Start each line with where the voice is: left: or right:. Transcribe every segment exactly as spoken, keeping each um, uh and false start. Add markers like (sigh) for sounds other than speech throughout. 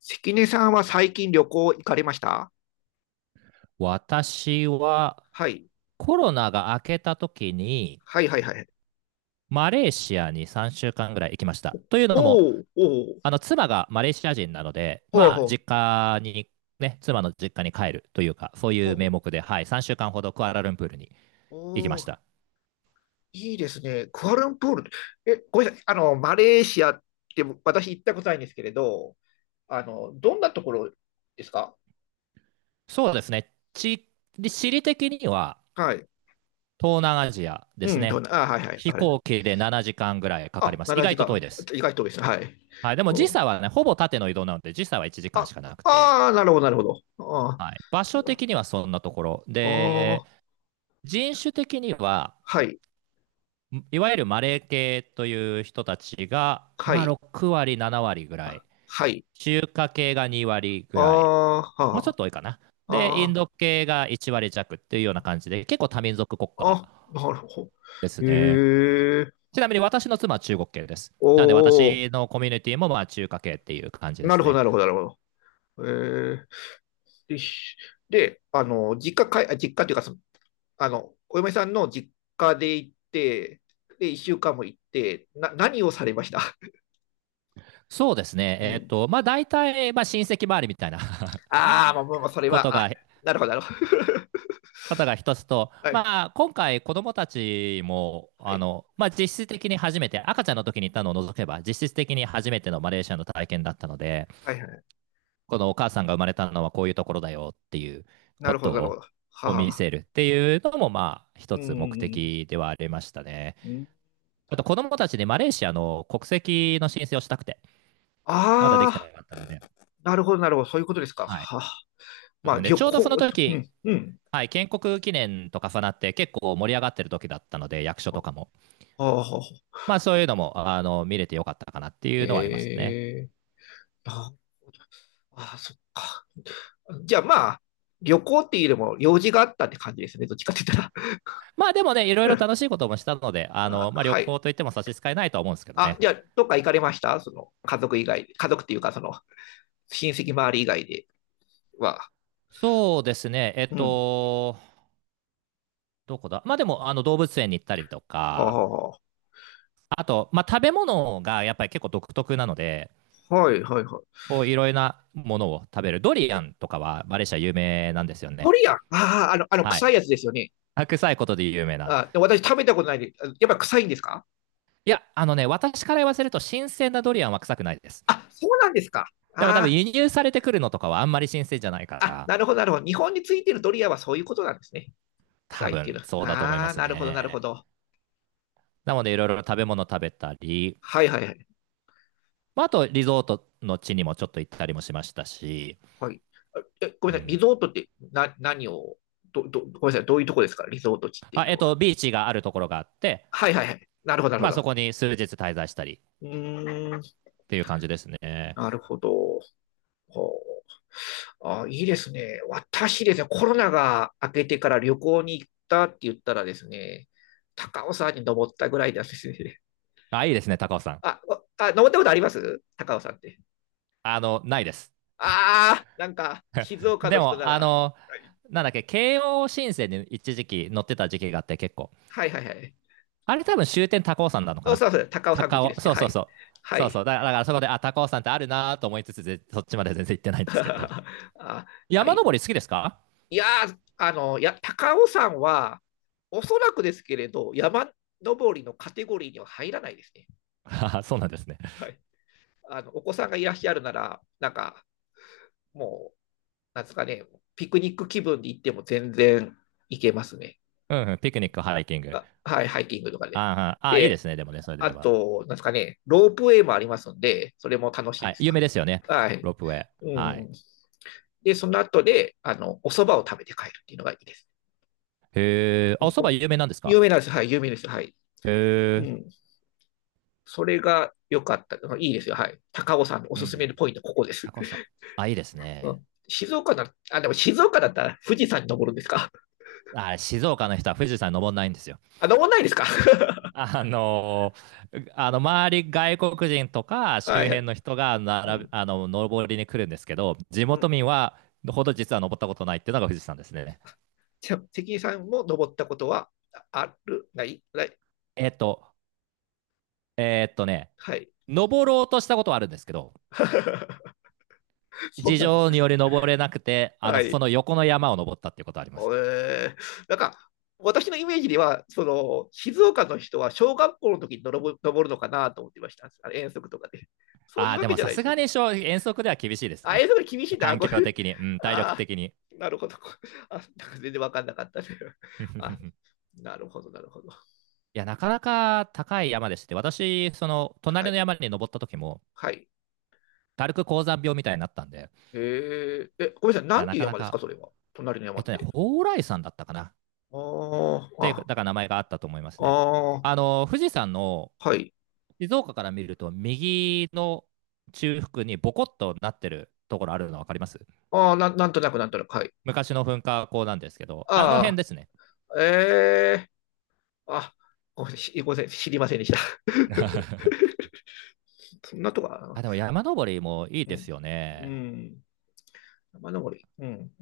left: 関根さんは最近旅行行かれました？
right: 私は
left: はい。
right: コロナが明けた時に
left: はいはいはい。
right: マレーシアにさんしゅうかんぐらい行きました。というのも、
left: おーおー、
right: あの妻がマレーシア人なので、
left: ほう
right: ま
left: ほ
right: あ
left: う、
right: 実家にね、妻の実家に帰るというか、そうい
left: ほう
right: う
left: ほ
right: 名
left: う、
right: 目で、はい、さんしゅうかんほどクアラルンプールに行きま
left: お
right: し
left: ー、
right: た。
left: いいですね。クアラルンプール。え、ごめんなさい。あの、マレーシアって私行ったことないんですけれど、あの、どんなところですか？
right: そうですね、地、地理的には
left: はい。
right: 東南アジアで
left: う
right: す
left: ん、どん
right: ね。
left: な、あ、はいはい。
right: 飛
left: あれ。
right: 行機でななじかんぐらいかかり
left: あ、
right: ます。意
left: 7
right: 外と
left: 時
right: 遠いです。
left: 間。意外と多いですね。はい。
right: はい、でも
left: う
right: 時
left: ん、
right: 差はね、ほぼ縦の移動なので、時差はいちじかん
left: あ、
right: しかなくて。
left: ああ、なるほど、なるほど。ああ、
right: はい、場所的にはそんなところ
left: あ
right: で、
left: ー、
right: 人種的には
left: はい、
right: いわゆるマレー系という人たちが、
left: は
right: まあ、
left: い、
right: ろく割なな割ぐらい、
left: はい。
right: 中華系がに割ぐ
left: あ
right: らい、
left: ー、
right: もうちょっ
left: は
right: と多いかな。
left: あ、
right: で
left: あ
right: インド
left: あ。
right: 系がいち割弱っていうような感じで、結構多民族国家
left: あ、なるほ
right: です
left: ど。
right: ね。
left: へえ、
right: ちなみに私の妻は中国系です。なので
left: おー、
right: 私のコミュニティもまあ中華系っていう感じで
left: な
right: す
left: るほど、
right: ね。
left: なるほど、なるほど。へえ、で、しであの、実家かい、あ実家というかその、あの、お嫁さんの実家で行って、で、いっしゅうかんも行って、な、何をされました？
right: そうですね、
left: (laughs) う
right: えっ、
left: ん。
right: とまあ大体まあ親戚周りみたいな
left: あー、まあ、まあ、まあ、そ
right: (laughs)
left: れ
right: こと
left: は、あ、
right: が
left: なるほど、なるほど。
right: ことが一つと、
left: (laughs) はい、
right: まあ、今回、子どもたちも
left: は
right: あ
left: い、
right: の、まあ、実質的に初めて、赤ちゃんの時に行ったのを除けば、実質的に初めてのマレーシアの体験だったので、
left: はい、はい。
right: このお母さんが生まれたのはこういうところだよっていう
left: な
right: こ
left: るほ
right: と
left: ど、なるほ
right: を
left: ど。
right: こ見
left: はあ、
right: せるっていうのも、まあ、
left: う
right: 一つ目
left: ん、
right: 的ではありましたね。
left: うん。
right: あと、子どもたちでマレーシアの国籍の申請をしたくて、まだできて
left: ああ
right: なかったので、
left: ー、なるほど、なるほど。そういうことですか。
right: はい。
left: はあ、まあ、
right: で
left: 旅
right: ちょうどその
left: 行、う
right: 時、
left: ん、うん。
right: はい、建国記念と重なって結構盛り上がってる時だったので、役所とかも。
left: ああ、
right: まあそういうのも、あの、見れてよかったかなっていうのはありますね。
left: ええ、ああ、そっか。じゃあまあ、旅行っていうよりも用事があったって感じですね。どっちかって言っ
right: まあでもね、いろい
left: た
right: ろ
left: ら。
right: 楽しいこともしたので、
left: (laughs)
right: あ
left: うん、あ、
right: の、まあ旅
left: はい。
right: 行といっても差し支えないとは思うんですけど
left: あ、
right: ね。
left: じゃあ、どっか行かれました？その、家族以外、家族っていうか、その、親戚周り以外では。
right: そうですね、えっ
left: うん。
right: と、どこだ。まあでも、あの、動物園に行ったりと
left: あ
right: か、
left: あ、は
right: あと、まあ食べ物がやっぱり結構独特なので、
left: いはいはい。
right: こういろいろなものを食べる。ドリアンとかはマレーシア有名なんですよ
left: ド
right: ね。
left: リアン。ああ、あの、あの、
right: は
left: 臭い
right: い。
left: やつですよね。
right: 臭いことで有名な。
left: あ、で、私食べたことないで、あ、やっぱ臭いんですか？
right: いや、あのね、私から言わせると新鮮なドリアンは臭くないです。
left: あ、そうなんですか。
right: でも多分
left: あ、
right: 輸入されてくるのとかはあんまり新鮮じゃないか
left: ああ、
right: ら、
left: なるほど、なるほど。日本についてるドリアンはそういうことなんですね。
right: 多
left: 臭いっていう
right: 分
left: の。
right: そうだと思いま
left: ああ、
right: す
left: なるほど、なる
right: ね。
left: ほど。
right: なのでいろいろ食べ物食べたり、
left: はいはいはい。
right: まあ、あとリゾートの地にもちょっと行ったりもしましたし、
left: はい。あ、え、ご
right: う
left: めんなさい。リ
right: ん
left: ゾートってな、何を、ど、ど、ごめんなさい。どういうとこですかリゾート地って
right: あ
left: いう
right: えっ
left: のは？
right: と、ビーチがあるところがあって、
left: はいはいはい。なるほど、なるほ
right: まあ、
left: ど。
right: そこに数日滞在したりっ
left: うーん、
right: ていう感じですね。
left: なるほど。ほう。あ、いいですね。私ですね、コロナが明けてから旅行に行ったって言ったらですね、高尾山に登ったぐらいなんですね。
right: あ、いいですね、高尾さん。
left: あ、お、あ、登ったことあります高尾山って？
right: あの、ないです。
left: ああ、なんか、静岡
right: で
left: の人な
right: も、あ
left: ら。
right: の、なんだっけ、慶応新線に一時期乗ってた時期があって結構。
left: はいはいはい。
right: あれ多分終点高尾山なのか
left: お、
right: な。
left: そうそう、高尾山
right: 高
left: 口で
right: 尾、
left: すね。
right: そう
left: は
right: そう
left: い。
right: そう。
left: は
right: そうそ
left: い。
right: う。だからだからそこで、あ、高尾山ってあるなと思いつつ、ぜそっちまで全然行ってないんですけど。
left: ああ、
right: 山
left: い
right: 登り好きですか？
left: いやー、あの、や、高尾山は、おそらくですけれど、山登りのカテゴリーには入らないですね。
right: (laughs) そうなんですね。
left: はい。あの、お子さんがいらっしゃるなら、なんか、もう、なんですかね、ピクニック気分で行っても全然行けますね。
right: うんうん、ピクニック、ハイキング。
left: あ、はい、ハイキングとかで。
right: あーあー、いいで
left: で、
right: すね、でもね、それ
left: あ
right: では。
left: と、なんですかね、ロープウェイもありますんで、それも楽しい
right: は
left: で
right: い、
left: す
right: 有
left: よ。
right: 名ですよね、
left: はい。
right: ロープウェイ。
left: う
right: はい。
left: ん。で、その後で、あの、お蕎麦を食べて帰るっていうのがいいです。
right: へえ、あ、おそば
left: お
right: 有名なんですか？
left: 有名なんですよ。はい、有名ですよ。はい。
right: へ
left: う
right: え、
left: ん。それが良かった。いいですよ。はい。高尾さんのお
right: うんう
left: すすめ
right: ん、
left: のポイント、ここです。
right: 高尾さん。あ、いいです
left: う
right: ね。
left: ん、静岡なあ、でも静岡だったら富士山に登るんですか？
right: あ、静岡の人は富士山登んないんですよ。
left: あ、登んないですか？ (laughs)
right: あのーあの周り、外国人とか周
left: はいは
right: 辺
left: い。
right: の人が
left: う
right: 並び、
left: ん。
right: あの登りに来るんですけど、地
left: う
right: 元
left: ん。
right: 民はほど実は登ったことないっていうのが富士山ですね。
left: じゃ、関根さんも登ったことはあ、ある？ない？ない？
right: えっとえっとね
left: はい。
right: 登ろうとしたことはあるんですけど、
left: (laughs) そう
right: 事
left: なんです
right: 情に
left: か。
right: より登れなくて、あの
left: は
right: そ
left: い。
right: の横の山を登ったっていうことはあります。
left: えー、なんか、私のイメージでは、その、静岡の人は小学校の時に登る登るのかなと思ってました。あの遠足とかで。そう
right: あ
left: いう
right: あ、
left: わ
right: で
left: け
right: も
left: じゃ
right: さ
left: ないで
right: す
left: す
right: が
left: ね。
right: に遠足では厳しいです
left: あ、
right: ね。
left: 遠足厳しいな。あ、
right: 環
left: これ、
right: 境的に、うん、体力
left: あ
right: 的に。
left: ー、なるほど。あ、なんか全然わかんなかったね。あ、
right: (laughs)
left: なるほど、なるほど。
right: いや、なかなか高い山でして、私、その
left: は
right: 隣の
left: い。
right: 山に登った時も、
left: はい。
right: 軽く高山病みたいになったんで、い
left: えー、え、ごめんなさい。な
right: や、
left: ん
right: な
left: ていう
right: かな
left: 山です
right: か、
left: か、それは。隣の山
right: えっ
left: っ
right: とね、
left: て。
right: 蓬莱山だったかな。っ
left: あー、
right: ていう、だ
left: あ、
right: から名前があったと思いますね。
left: あー、
right: あの、富士山の
left: はい。
right: 静岡から見ると、右の中腹にボコッとなってるところあるの分かります？
left: あー、なん、なんとなく、なんとなく、はい。
right: 昔の噴火口なんですけど、あの辺
left: あ
right: ですね。
left: ー、え、あ、ごめんなさい、ごめん、知りませんでした。
right: (laughs)
left: (laughs) そんなとこか
right: あ、
left: な。
right: でも山登りもいい
left: う
right: で
left: ん。
right: すよ
left: う
right: ね。
left: ん。山登り。うん。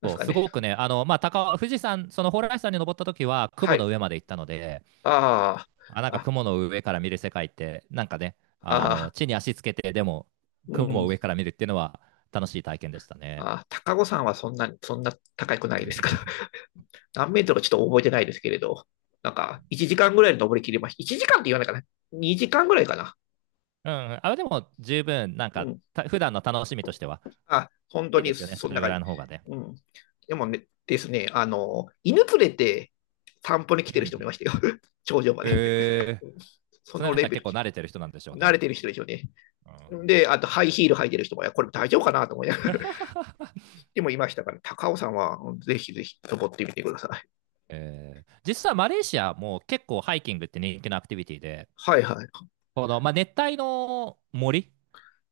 left: なん
right: そ
left: す
right: う
left: か
right: す
left: ね。
right: ごくね、あのまあ、高富士山、その蓬莱山に登った時は雲
left: はい。
right: の上まで行ったので、
left: あ
right: あ、なん
left: あ、
right: か
left: あ、
right: 雲の上から見る世界って、なんかね、あの
left: ああ、
right: 地に足つけて、でも
left: う
right: 雲を
left: ん。
right: 上から見るっていうのは楽しい体験でしたね。
left: あ、高尾山はそんな、そんな高くないですから。(laughs)
right: (laughs)
left: 何メートルかちょっと覚えてないですけれど、なんか、いちじかんぐらいで登りきりました。いちじかんって言わないかな。にじかんぐらいかな。
right: うん、あ、でも十分、なん
left: う
right: か
left: ん。
right: た普段の楽しみとしては
left: あ、本
right: い
left: 当
right: いで
left: に、
right: すよね、そ
left: そんな
right: れぐ
left: 感
right: らい
left: じ。
right: の方がね。
left: うん。でもね、ですね、あの、犬連れて散歩に
right: う
left: 来
right: んう
left: てる人もいま
right: ん。
left: したよ。(laughs) 頂上まで。
right: え
left: そ
right: ー、その
left: のレ
right: 人は
left: ベ
right: 結
left: ル、
right: 構慣れてる人なんでしょう
left: 慣れ
right: ね。
left: てる人でしょうね。
right: うん。
left: で、あとハイヒール履いてる人も、いや、これ大丈夫かなと思いながら、(laughs)
right: (laughs)
left: でもいましたから、高尾さんはぜひぜひ登ってみてください。
right: えー、実はマレーシアも結構ハイキングって人気のアクティビティで、
left: はいはい。
right: この、まあ、熱帯の森、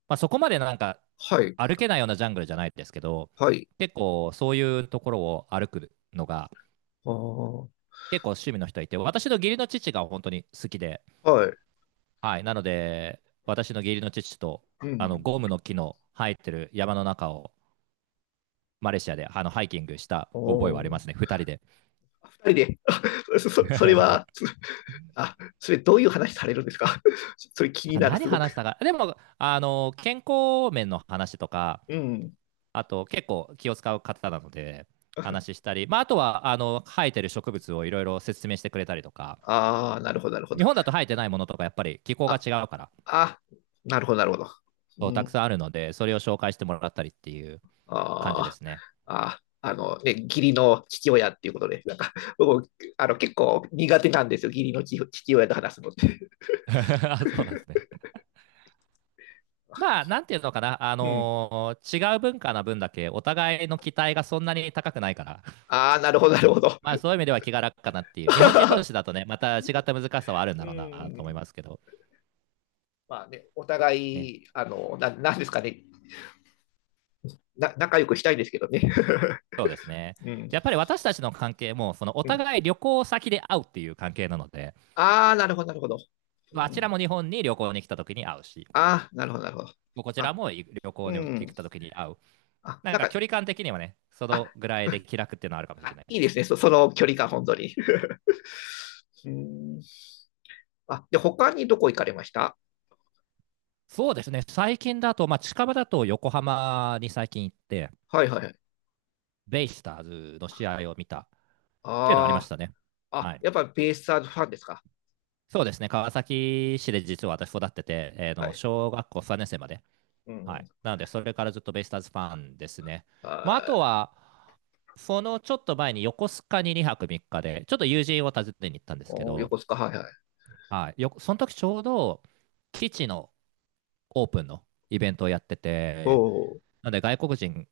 right: まあ、そこまでなんか
left: はい。
right: 歩けないようなジャングルじゃないですけど、
left: はい。
right: 結構そういうところを歩くのが
left: ああ。
right: 結構趣味の人いて、私の義理の父が本当に好きで、
left: はい。
right: はい、なので私の義理の父と
left: う
right: あの
left: ん。
right: ゴムの木の生えてる山の中をマレーシアであのハイキングした
left: お
right: 覚えはありま
left: お。
right: すね、二人で。
left: 二人で、(laughs) そ、そそれは、(laughs) あ、それどういう話されるんですか？ (laughs) それ気に
right: (laughs)
left: なる、
right: 何
left: すごく。
right: 話したか、でもあの健康面の話とか、
left: うん。
right: あと結構気を使う方なので、話
left: (laughs)
right: したり、まあ、あとはあの生えてる植物をいろいろ説明してくれたりとか、
left: ああ、なるほど、なるほ
right: 日
left: ど。
right: 本だと生えてないものとか、やっぱり気候が
left: あ、
right: 違うから、
left: あ、なるほど、なるほど。
right: そう、
left: う
right: たく
left: ん、
right: さんあるので、それを紹介してもらったりっていう感じで
left: あー、
right: すね。
left: あー、あ、あのね、義理の父親っていうことで、なんか、僕、あの、結構苦手なんですよ、義理の父父親と話すのって。
right: (laughs) そうなんですね。まあ、なんていうのかな、あ
left: うん。
right: のー違う文化な分だけ、お互いの期待がそんなに高くないから、
left: ああ、なるほど、なるほど。
right: まあそういう意味では気が楽かなっていう、日本人同士
left: (laughs)
right: だとね、また違った難しさはあるんだ
left: う
right: ろうなと思い
left: ん。
right: ますけど、
left: まあね、お互
right: ね、
left: い、あの、ななんですかねな、仲良くしたいんですけどね。
right: そうですね。
left: (laughs) うん。
right: でやっぱり私たちの関係も、そのお
left: うん、
right: 互い旅行先で会うっていう関係なので、
left: ああ、なるほど、なるほど。
right: ま
left: う
right: ああちら
left: ん。
right: も日本に旅行に来た時に会うし、
left: ああ、なるほど、なるほど。
right: こちら
left: あ、
right: も旅行
left: う
right: に行っ
left: ん。
right: た時に会う。
left: あ、
right: なん
left: なん
right: か
left: か、
right: 距離感的にはね、そ
left: あ、
right: のぐらいで気楽っていうのはあるかもしれ
left: あ
right: ないで
left: いいで
right: す。
left: すね、そその距離感、本当に。(laughs) うん。あ、で、他にどこ行かれました？
right: そうですね、最近だと、まあ、近場だと横浜に最近行って、
left: はいはいはい。
right: ベイスターズの試合を見たっていうのはありまし
left: あ
right: たね。
left: あ、
right: は
left: あ、
right: い、
left: やっぱりベイスターズファンですか？
right: そうですね、川崎市で実は私育ってて、えー
left: は
right: の
left: い。
right: 小学校さんねん生まで。
left: うん。
right: は
left: う
right: い。
left: ん、
right: なので、それからずっとベイスターズファンですね。
left: あ
right: まあ、あと
left: ー、
right: は、そのちょっと前に横須賀ににはくみっかで、ちょっと友人を訪ねに行ったんですけ
left: おー、
right: ど、
left: 横須賀、はいはい。
right: はい、よその時ちょうど基地のオープンのイベントをやってて、
left: ほう、
right: なので外国人、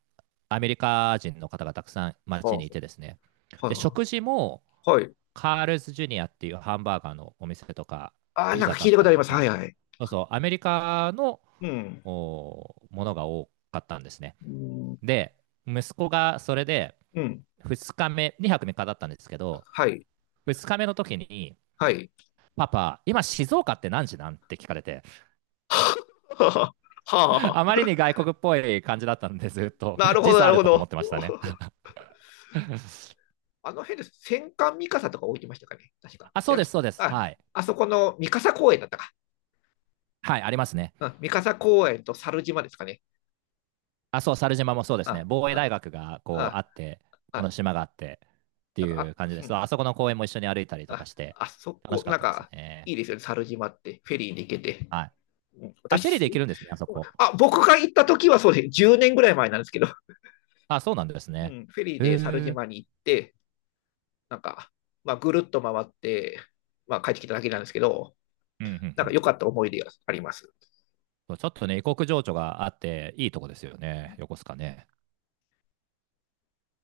right: アメリカ人の方がたくさん街にい
left: は
right: てですね、
left: あ、
right: で
left: は
right: 食事も
left: あ、はい。
right: カールズジュニアっていうハンバーガーのお店とか、
left: ああ、
right: ピ
left: なん
right: ザ
left: か
right: だ
left: 聞い
right: っ
left: たこ
right: た
left: とあ
right: り
left: り
right: と
left: ます。は
right: か、
left: いはい。
right: そうそう、アメリカの
left: うん。
right: おものが多かったんですね。
left: うん。
right: で、息子がそれで
left: うん。
right: ふつかめ、にはくみっかだったんですけど、
left: はい。
right: ふつかめの時に、
left: はい。
right: パパ、今静岡って何時なん？って聞かれて、
left: (laughs) はあ、は
right: あまり
left: あ。
right: に外国っぽい感じだったんで、ずっと
left: なるほ
right: 時
left: ど、
right: 差
left: な
right: あ
left: る
right: る
left: ほ
right: と思っ
left: ど。
right: てましたね。
left: あの辺です。戦艦三笠とか置いてましたかね。確か。
right: あ、そ
left: 違い
right: う
left: ま
right: です、
left: し
right: そうで
left: た。
right: す。は
left: あ、
right: い。
left: あそこの三笠公園だったか。
right: はい、ありますね。
left: うん、三笠公園と猿島ですかね。
right: あ、そう、猿島もそうですね。
left: あ、
right: 防衛大
left: あ、
right: 学がこうあ
left: あ、
right: って、この
left: あ、
right: 島があってって
left: なんか、
right: いう
left: あ、
right: 感じで
left: う
right: す。
left: ん。
right: あそこの公園も一緒に歩いたりとか
left: あ、
right: して、
left: あそ
right: 楽
left: こ、
right: しかっ
left: なん
right: たです
left: か、
right: ね。
left: いいですよね、猿島って、フェリーで行けて。
right: はい。
left: うん、
right: あ、フェリー
left: 私、
right: で行けるんですね、あそこ。
left: あ、僕が行った時はそうです。じゅうねんぐらい前なんですけど、
right: あ、そうなんです
left: う
right: ね。
left: ん、フェリー
right: へえ。
left: で猿
right: うん
left: 島に行って、なんか、まあ、ぐるっと回って、まあ、帰ってきただけなんですけど、
right: うんう
left: なんか
right: ん。
left: 良かった思い出があります。
right: そうちょっとね、異国情緒があって、いいとこですよね、横須賀ね。